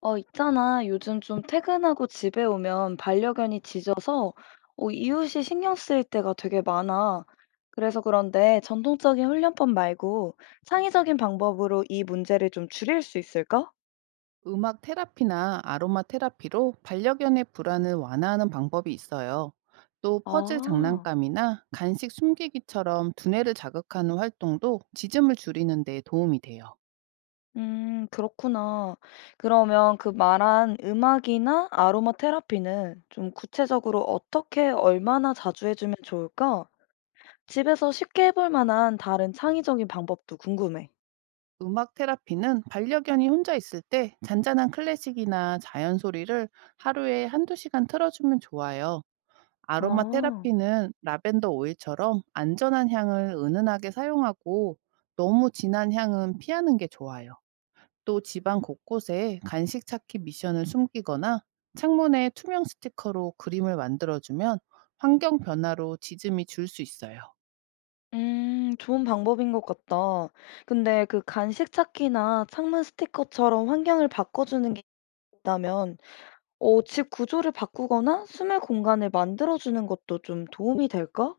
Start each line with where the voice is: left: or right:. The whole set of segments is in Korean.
left: 있잖아. 요즘 좀 퇴근하고 집에 오면 반려견이 짖어서 이웃이 신경 쓰일 때가 되게 많아. 그래서 그런데 전통적인 훈련법 말고 창의적인 방법으로 이 문제를 좀 줄일 수 있을까?
right: 음악 테라피나 아로마 테라피로 반려견의 불안을 완화하는 방법이 있어요. 또 퍼즐
left: 아,
right: 장난감이나 간식 숨기기처럼 두뇌를 자극하는 활동도 지을 줄이는 데 도움이 돼요.
left: 그렇구나. 그러면 그 말한 음악이나 아로마 테라피는 좀 구체적으로 어떻게 얼마나 자주 해주면 좋을까? 집에서 쉽게 해볼 만한 다른 창의적인 방법도 궁금해.
right: 음악 테라피는 반려견이 혼자 있을 때 잔잔한 클래식이나 자연 소리를 하루에 한두 시간 틀어주면 좋아요. 아로마
left: 아.
right: 테라피는 라벤더 오일처럼 안전한 향을 은은하게 사용하고, 너무 진한 향은 피하는 게 좋아요. 또 집안 곳곳에 간식 찾기 미션을 숨기거나 창문에 투명 스티커로 그림을 만들어주면 환경 변화로 지짐이 줄 수 있어요.
left: 좋은 방법인 것 같다. 근데 그 간식 찾기나 창문 스티커처럼 환경을 바꿔주는 게 있다면, 집 구조를 바꾸거나 숨을 공간을 만들어주는 것도 좀 도움이 될까?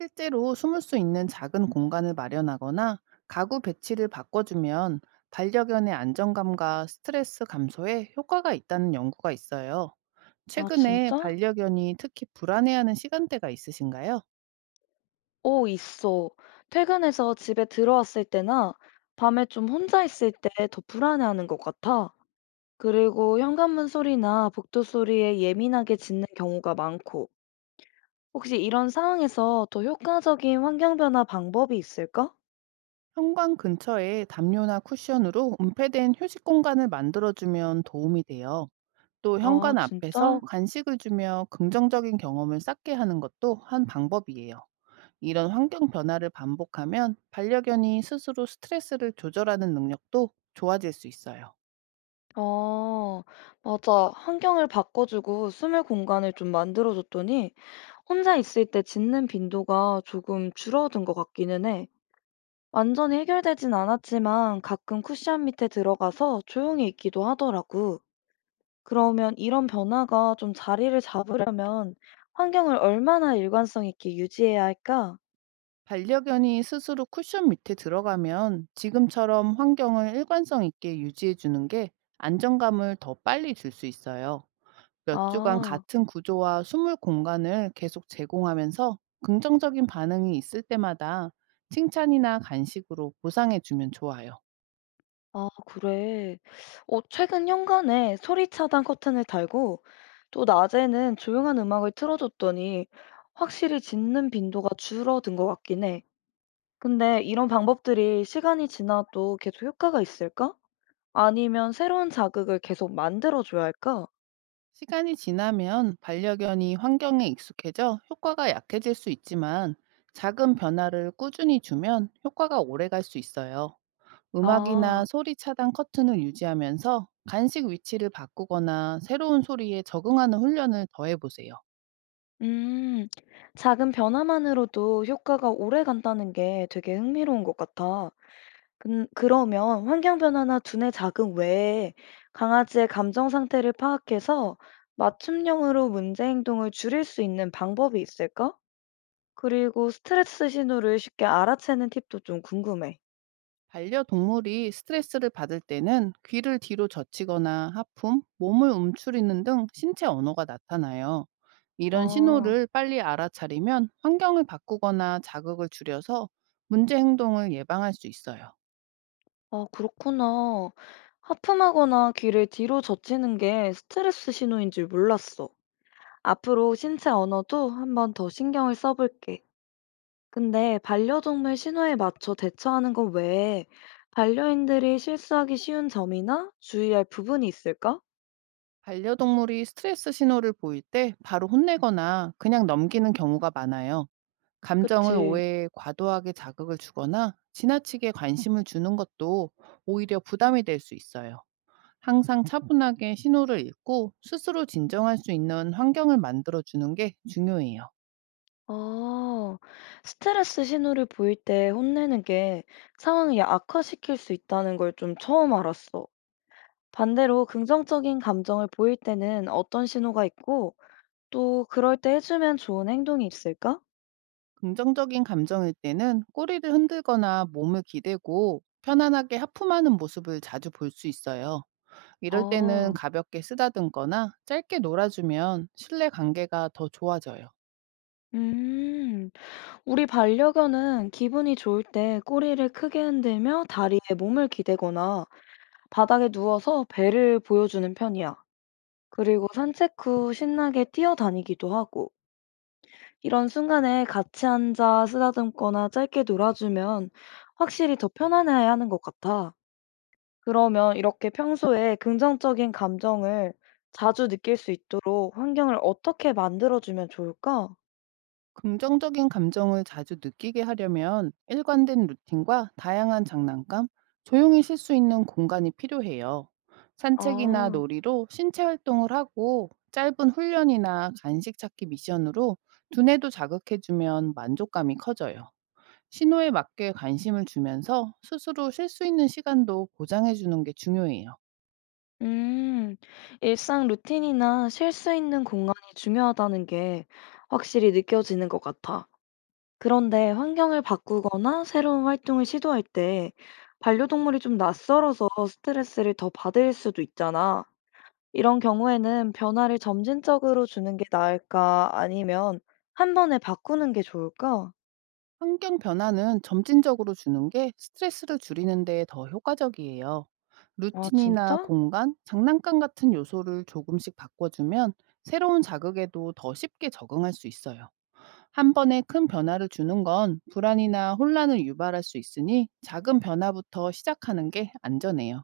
right: 실제로 숨을 수 있는 작은 공간을 마련하거나 가구 배치를 바꿔주면 반려견의 안정감과 스트레스 감소에 효과가 있다는 연구가 있어요.
left: 아,
right: 최근에
left: 진짜?
right: 반려견이 특히 불안해하는 시간대가 있으신가요?
left: 어, 있어. 퇴근해서 집에 들어왔을 때나 밤에 좀 혼자 있을 때 더 불안해하는 것 같아. 그리고 현관문 소리나 복도 소리에 예민하게 짖는 경우가 많고, 혹시 이런 상황에서 더 효과적인 환경 변화 방법이 있을까?
right: 현관 근처에 담요나 쿠션으로 은폐된 휴식 공간을 만들어주면 도움이 돼요. 또
left: 아
right: 현관 앞에서
left: 진짜?
right: 간식을 주며 긍정적인 경험을 쌓게 하는 것도 한 방법이에요. 이런 환경 변화를 반복하면 반려견이 스스로 스트레스를 조절하는 능력도 좋아질 수 있어요.
left: 아 맞아. 환경을 바꿔주고 숨을 공간을 좀 만들어 줬더니 혼자 있을 때 짖는 빈도가 조금 줄어든 것 같기는 해. 완전히 해결되진 않았지만 가끔 쿠션 밑에 들어가서 조용히 있기도 하더라고. 그러면 이런 변화가 좀 자리를 잡으려면 환경을 얼마나 일관성 있게 유지해야 할까?
right: 반려견이 스스로 쿠션 밑에 들어가면 지금처럼 환경을 일관성 있게 유지해 주는 게 안정감을 더 빨리 줄 수 있어요. 몇 주간
left: 아.
right: 같은 구조와 숨을 공간을 계속 제공하면서 긍정적인 반응이 있을 때마다 칭찬이나 간식으로 보상해 주면 좋아요.
left: 아 그래. 어 최근 현관에 소리 차단 커튼을 달고 또 낮에는 조용한 음악을 틀어줬더니 확실히 짖는 빈도가 줄어든 것 같긴 해. 근데 이런 방법들이 시간이 지나도 계속 효과가 있을까? 아니면 새로운 자극을 계속 만들어줘야 할까?
right: 시간이 지나면 반려견이 환경에 익숙해져 효과가 약해질 수 있지만, 작은 변화를 꾸준히 주면 효과가 오래 갈 수 있어요. 음악이나
left: 아,
right: 소리 차단 커튼을 유지하면서 간식 위치를 바꾸거나 새로운 소리에 적응하는 훈련을 더해 보세요.
left: 음, 작은 변화만으로도 효과가 오래 간다는 게 되게 흥미로운 것 같아. 근 그러면 환경 변화나 두뇌 자극 외에 강아지의 감정 상태를 파악해서 맞춤형으로 문제 행동을 줄일 수 있는 방법이 있을까? 그리고 스트레스 신호를 쉽게 알아채는 팁도 좀 궁금해.
right: 반려동물이 스트레스를 받을 때는 귀를 뒤로 젖히거나 하품, 몸을 움츠리는 등 신체 언어가 나타나요. 이런
left: 아,
right: 신호를 빨리 알아차리면 환경을 바꾸거나 자극을 줄여서 문제 행동을 예방할 수 있어요.
left: 아, 그렇구나. 하품하거나 귀를 뒤로 젖히는 게 스트레스 신호인 줄 몰랐어. 앞으로 신체 언어도 한번 더 신경을 써볼게. 근데 반려동물 신호에 맞춰 대처하는 것 외에 반려인들이 실수하기 쉬운 점이나 주의할 부분이 있을까?
right: 반려동물이 스트레스 신호를 보일 때 바로 혼내거나 그냥 넘기는 경우가 많아요. 감정을
left: 그치.
right: 오해해 과도하게 자극을 주거나 지나치게 관심을 주는 것도 오히려 부담이 될 수 있어요. 항상 차분하게 신호를 읽고 스스로 진정할 수 있는 환경을 만들어주는 게 중요해요.
left: 아, 스트레스 신호를 보일 때 혼내는 게 상황을 악화시킬 수 있다는 걸 좀 처음 알았어. 반대로 긍정적인 감정을 보일 때는 어떤 신호가 있고, 또 그럴 때 해주면 좋은 행동이 있을까?
right: 긍정적인 감정일 때는 꼬리를 흔들거나 몸을 기대고 편안하게 하품하는 모습을 자주 볼 수 있어요. 이럴 때는
left: 아,
right: 가볍게 쓰다듬거나 짧게 놀아주면 신뢰 관계가 더 좋아져요.
left: 음. 우리 반려견은 기분이 좋을 때 꼬리를 크게 흔들며 다리에 몸을 기대거나 바닥에 누워서 배를 보여주는 편이야. 그리고 산책 후 신나게 뛰어다니기도 하고. 이런 순간에 같이 앉아 쓰다듬거나 짧게 놀아주면 확실히 더 편안해야 하는 것 같아. 그러면 이렇게 평소에 긍정적인 감정을 자주 느낄 수 있도록 환경을 어떻게 만들어주면 좋을까?
right: 긍정적인 감정을 자주 느끼게 하려면 일관된 루틴과 다양한 장난감, 조용히 쉴 수 있는 공간이 필요해요. 산책이나
left: 아.
right: 놀이로 신체 활동을 하고 짧은 훈련이나 간식 찾기 미션으로 두뇌도 자극해주면 만족감이 커져요. 신호에 맞게 관심을 주면서 스스로 쉴 수 있는 시간도 보장해주는 게 중요해요.
left: 음, 일상 루틴이나 쉴 수 있는 공간이 중요하다는 게 확실히 느껴지는 것 같아. 그런데 환경을 바꾸거나 새로운 활동을 시도할 때 반려동물이 좀 낯설어서 스트레스를 더 받을 수도 있잖아. 이런 경우에는 변화를 점진적으로 주는 게 나을까? 아니면 한 번에 바꾸는 게 좋을까?
right: 환경 변화는 점진적으로 주는 게 스트레스를 줄이는 데 더 효과적이에요.
left: 아,
right: 루틴이나
left: 진짜?
right: 공간, 장난감 같은 요소를 조금씩 바꿔주면 새로운 자극에도 더 쉽게 적응할 수 있어요. 한 번에 큰 변화를 주는 건 불안이나 혼란을 유발할 수 있으니 작은 변화부터 시작하는 게 안전해요.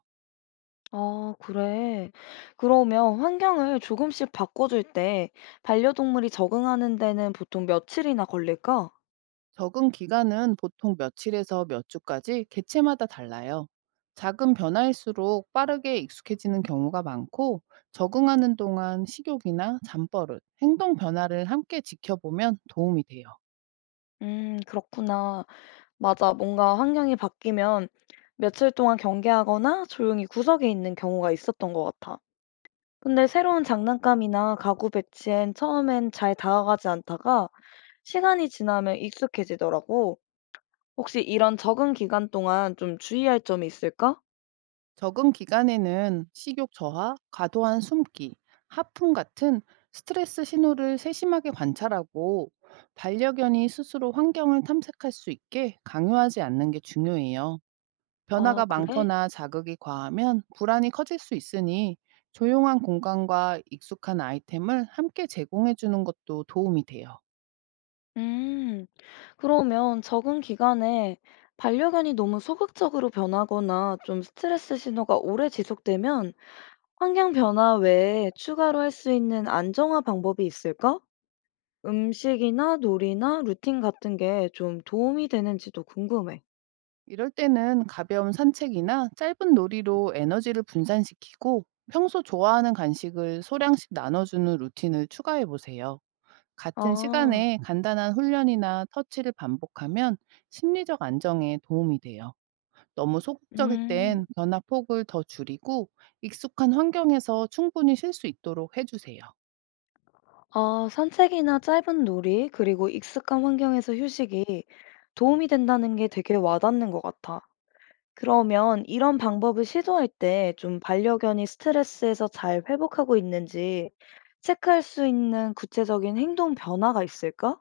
left: 아, 그래. 그러면 환경을 조금씩 바꿔줄 때 반려동물이 적응하는 데는 보통 며칠이나 걸릴까?
right: 적응 기간은 보통 며칠에서 몇 주까지 개체마다 달라요. 작은 변화일수록 빠르게 익숙해지는 경우가 많고, 적응하는 동안 식욕이나 잠버릇, 행동 변화를 함께 지켜보면 도움이 돼요.
left: 그렇구나. 맞아. 뭔가 환경이 바뀌면 며칠 동안 경계하거나 조용히 구석에 있는 경우가 있었던 것 같아. 근데 새로운 장난감이나 가구 배치엔 처음엔 잘 다가가지 않다가 시간이 지나면 익숙해지더라고. 혹시 이런 적응 기간 동안 좀 주의할 점이 있을까?
right: 적응 기간에는 식욕 저하, 과도한 숨기, 하품 같은 스트레스 신호를 세심하게 관찰하고, 반려견이 스스로 환경을 탐색할 수 있게 강요하지 않는 게 중요해요. 변화가
left: 아, 그래?
right: 많거나 자극이 과하면 불안이 커질 수 있으니 조용한 공간과 익숙한 아이템을 함께 제공해 주는 것도 도움이 돼요.
left: 음, 그러면 적응 기간에 반려견이 너무 소극적으로 변하거나 좀 스트레스 신호가 오래 지속되면 환경 변화 외에 추가로 할 수 있는 안정화 방법이 있을까? 음식이나 놀이나 루틴 같은 게 좀 도움이 되는지도 궁금해.
right: 이럴 때는 가벼운 산책이나 짧은 놀이로 에너지를 분산시키고 평소 좋아하는 간식을 소량씩 나눠주는 루틴을 추가해 보세요. 같은
left: 아,
right: 시간에 간단한 훈련이나 터치를 반복하면 심리적 안정에 도움이 돼요. 너무 소극적일 땐
left: 음.
right: 변화 폭을 더 줄이고 익숙한 환경에서 충분히 쉴 수 있도록 해주세요.
left: 아, 산책이나 짧은 놀이, 그리고 익숙한 환경에서 휴식이 도움이 된다는 게 되게 와닿는 것 같아. 그러면 이런 방법을 시도할 때 좀 반려견이 스트레스에서 잘 회복하고 있는지 체크할 수 있는 구체적인 행동 변화가 있을까?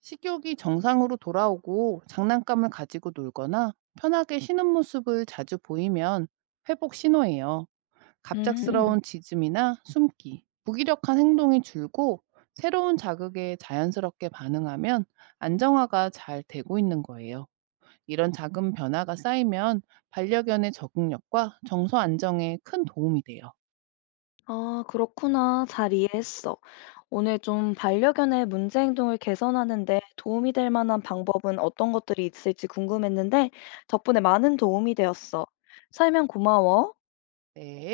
right: 식욕이 정상으로 돌아오고 장난감을 가지고 놀거나 편하게 쉬는 모습을 자주 보이면 회복 신호예요.
left: 음,
right: 갑작스러운 짖음이나 숨기, 무기력한 행동이 줄고 새로운 자극에 자연스럽게 반응하면 안정화가 잘 되고 있는 거예요. 이런 작은 변화가 쌓이면 반려견의 적응력과 정서 안정에 큰 도움이 돼요.
left: 아, 그렇구나. 잘 이해했어. 오늘 좀 반려견의 문제 행동을 개선하는데 도움이 될 만한 방법은 어떤 것들이 있을지 궁금했는데 덕분에 많은 도움이 되었어. 설명 고마워.
right: 네.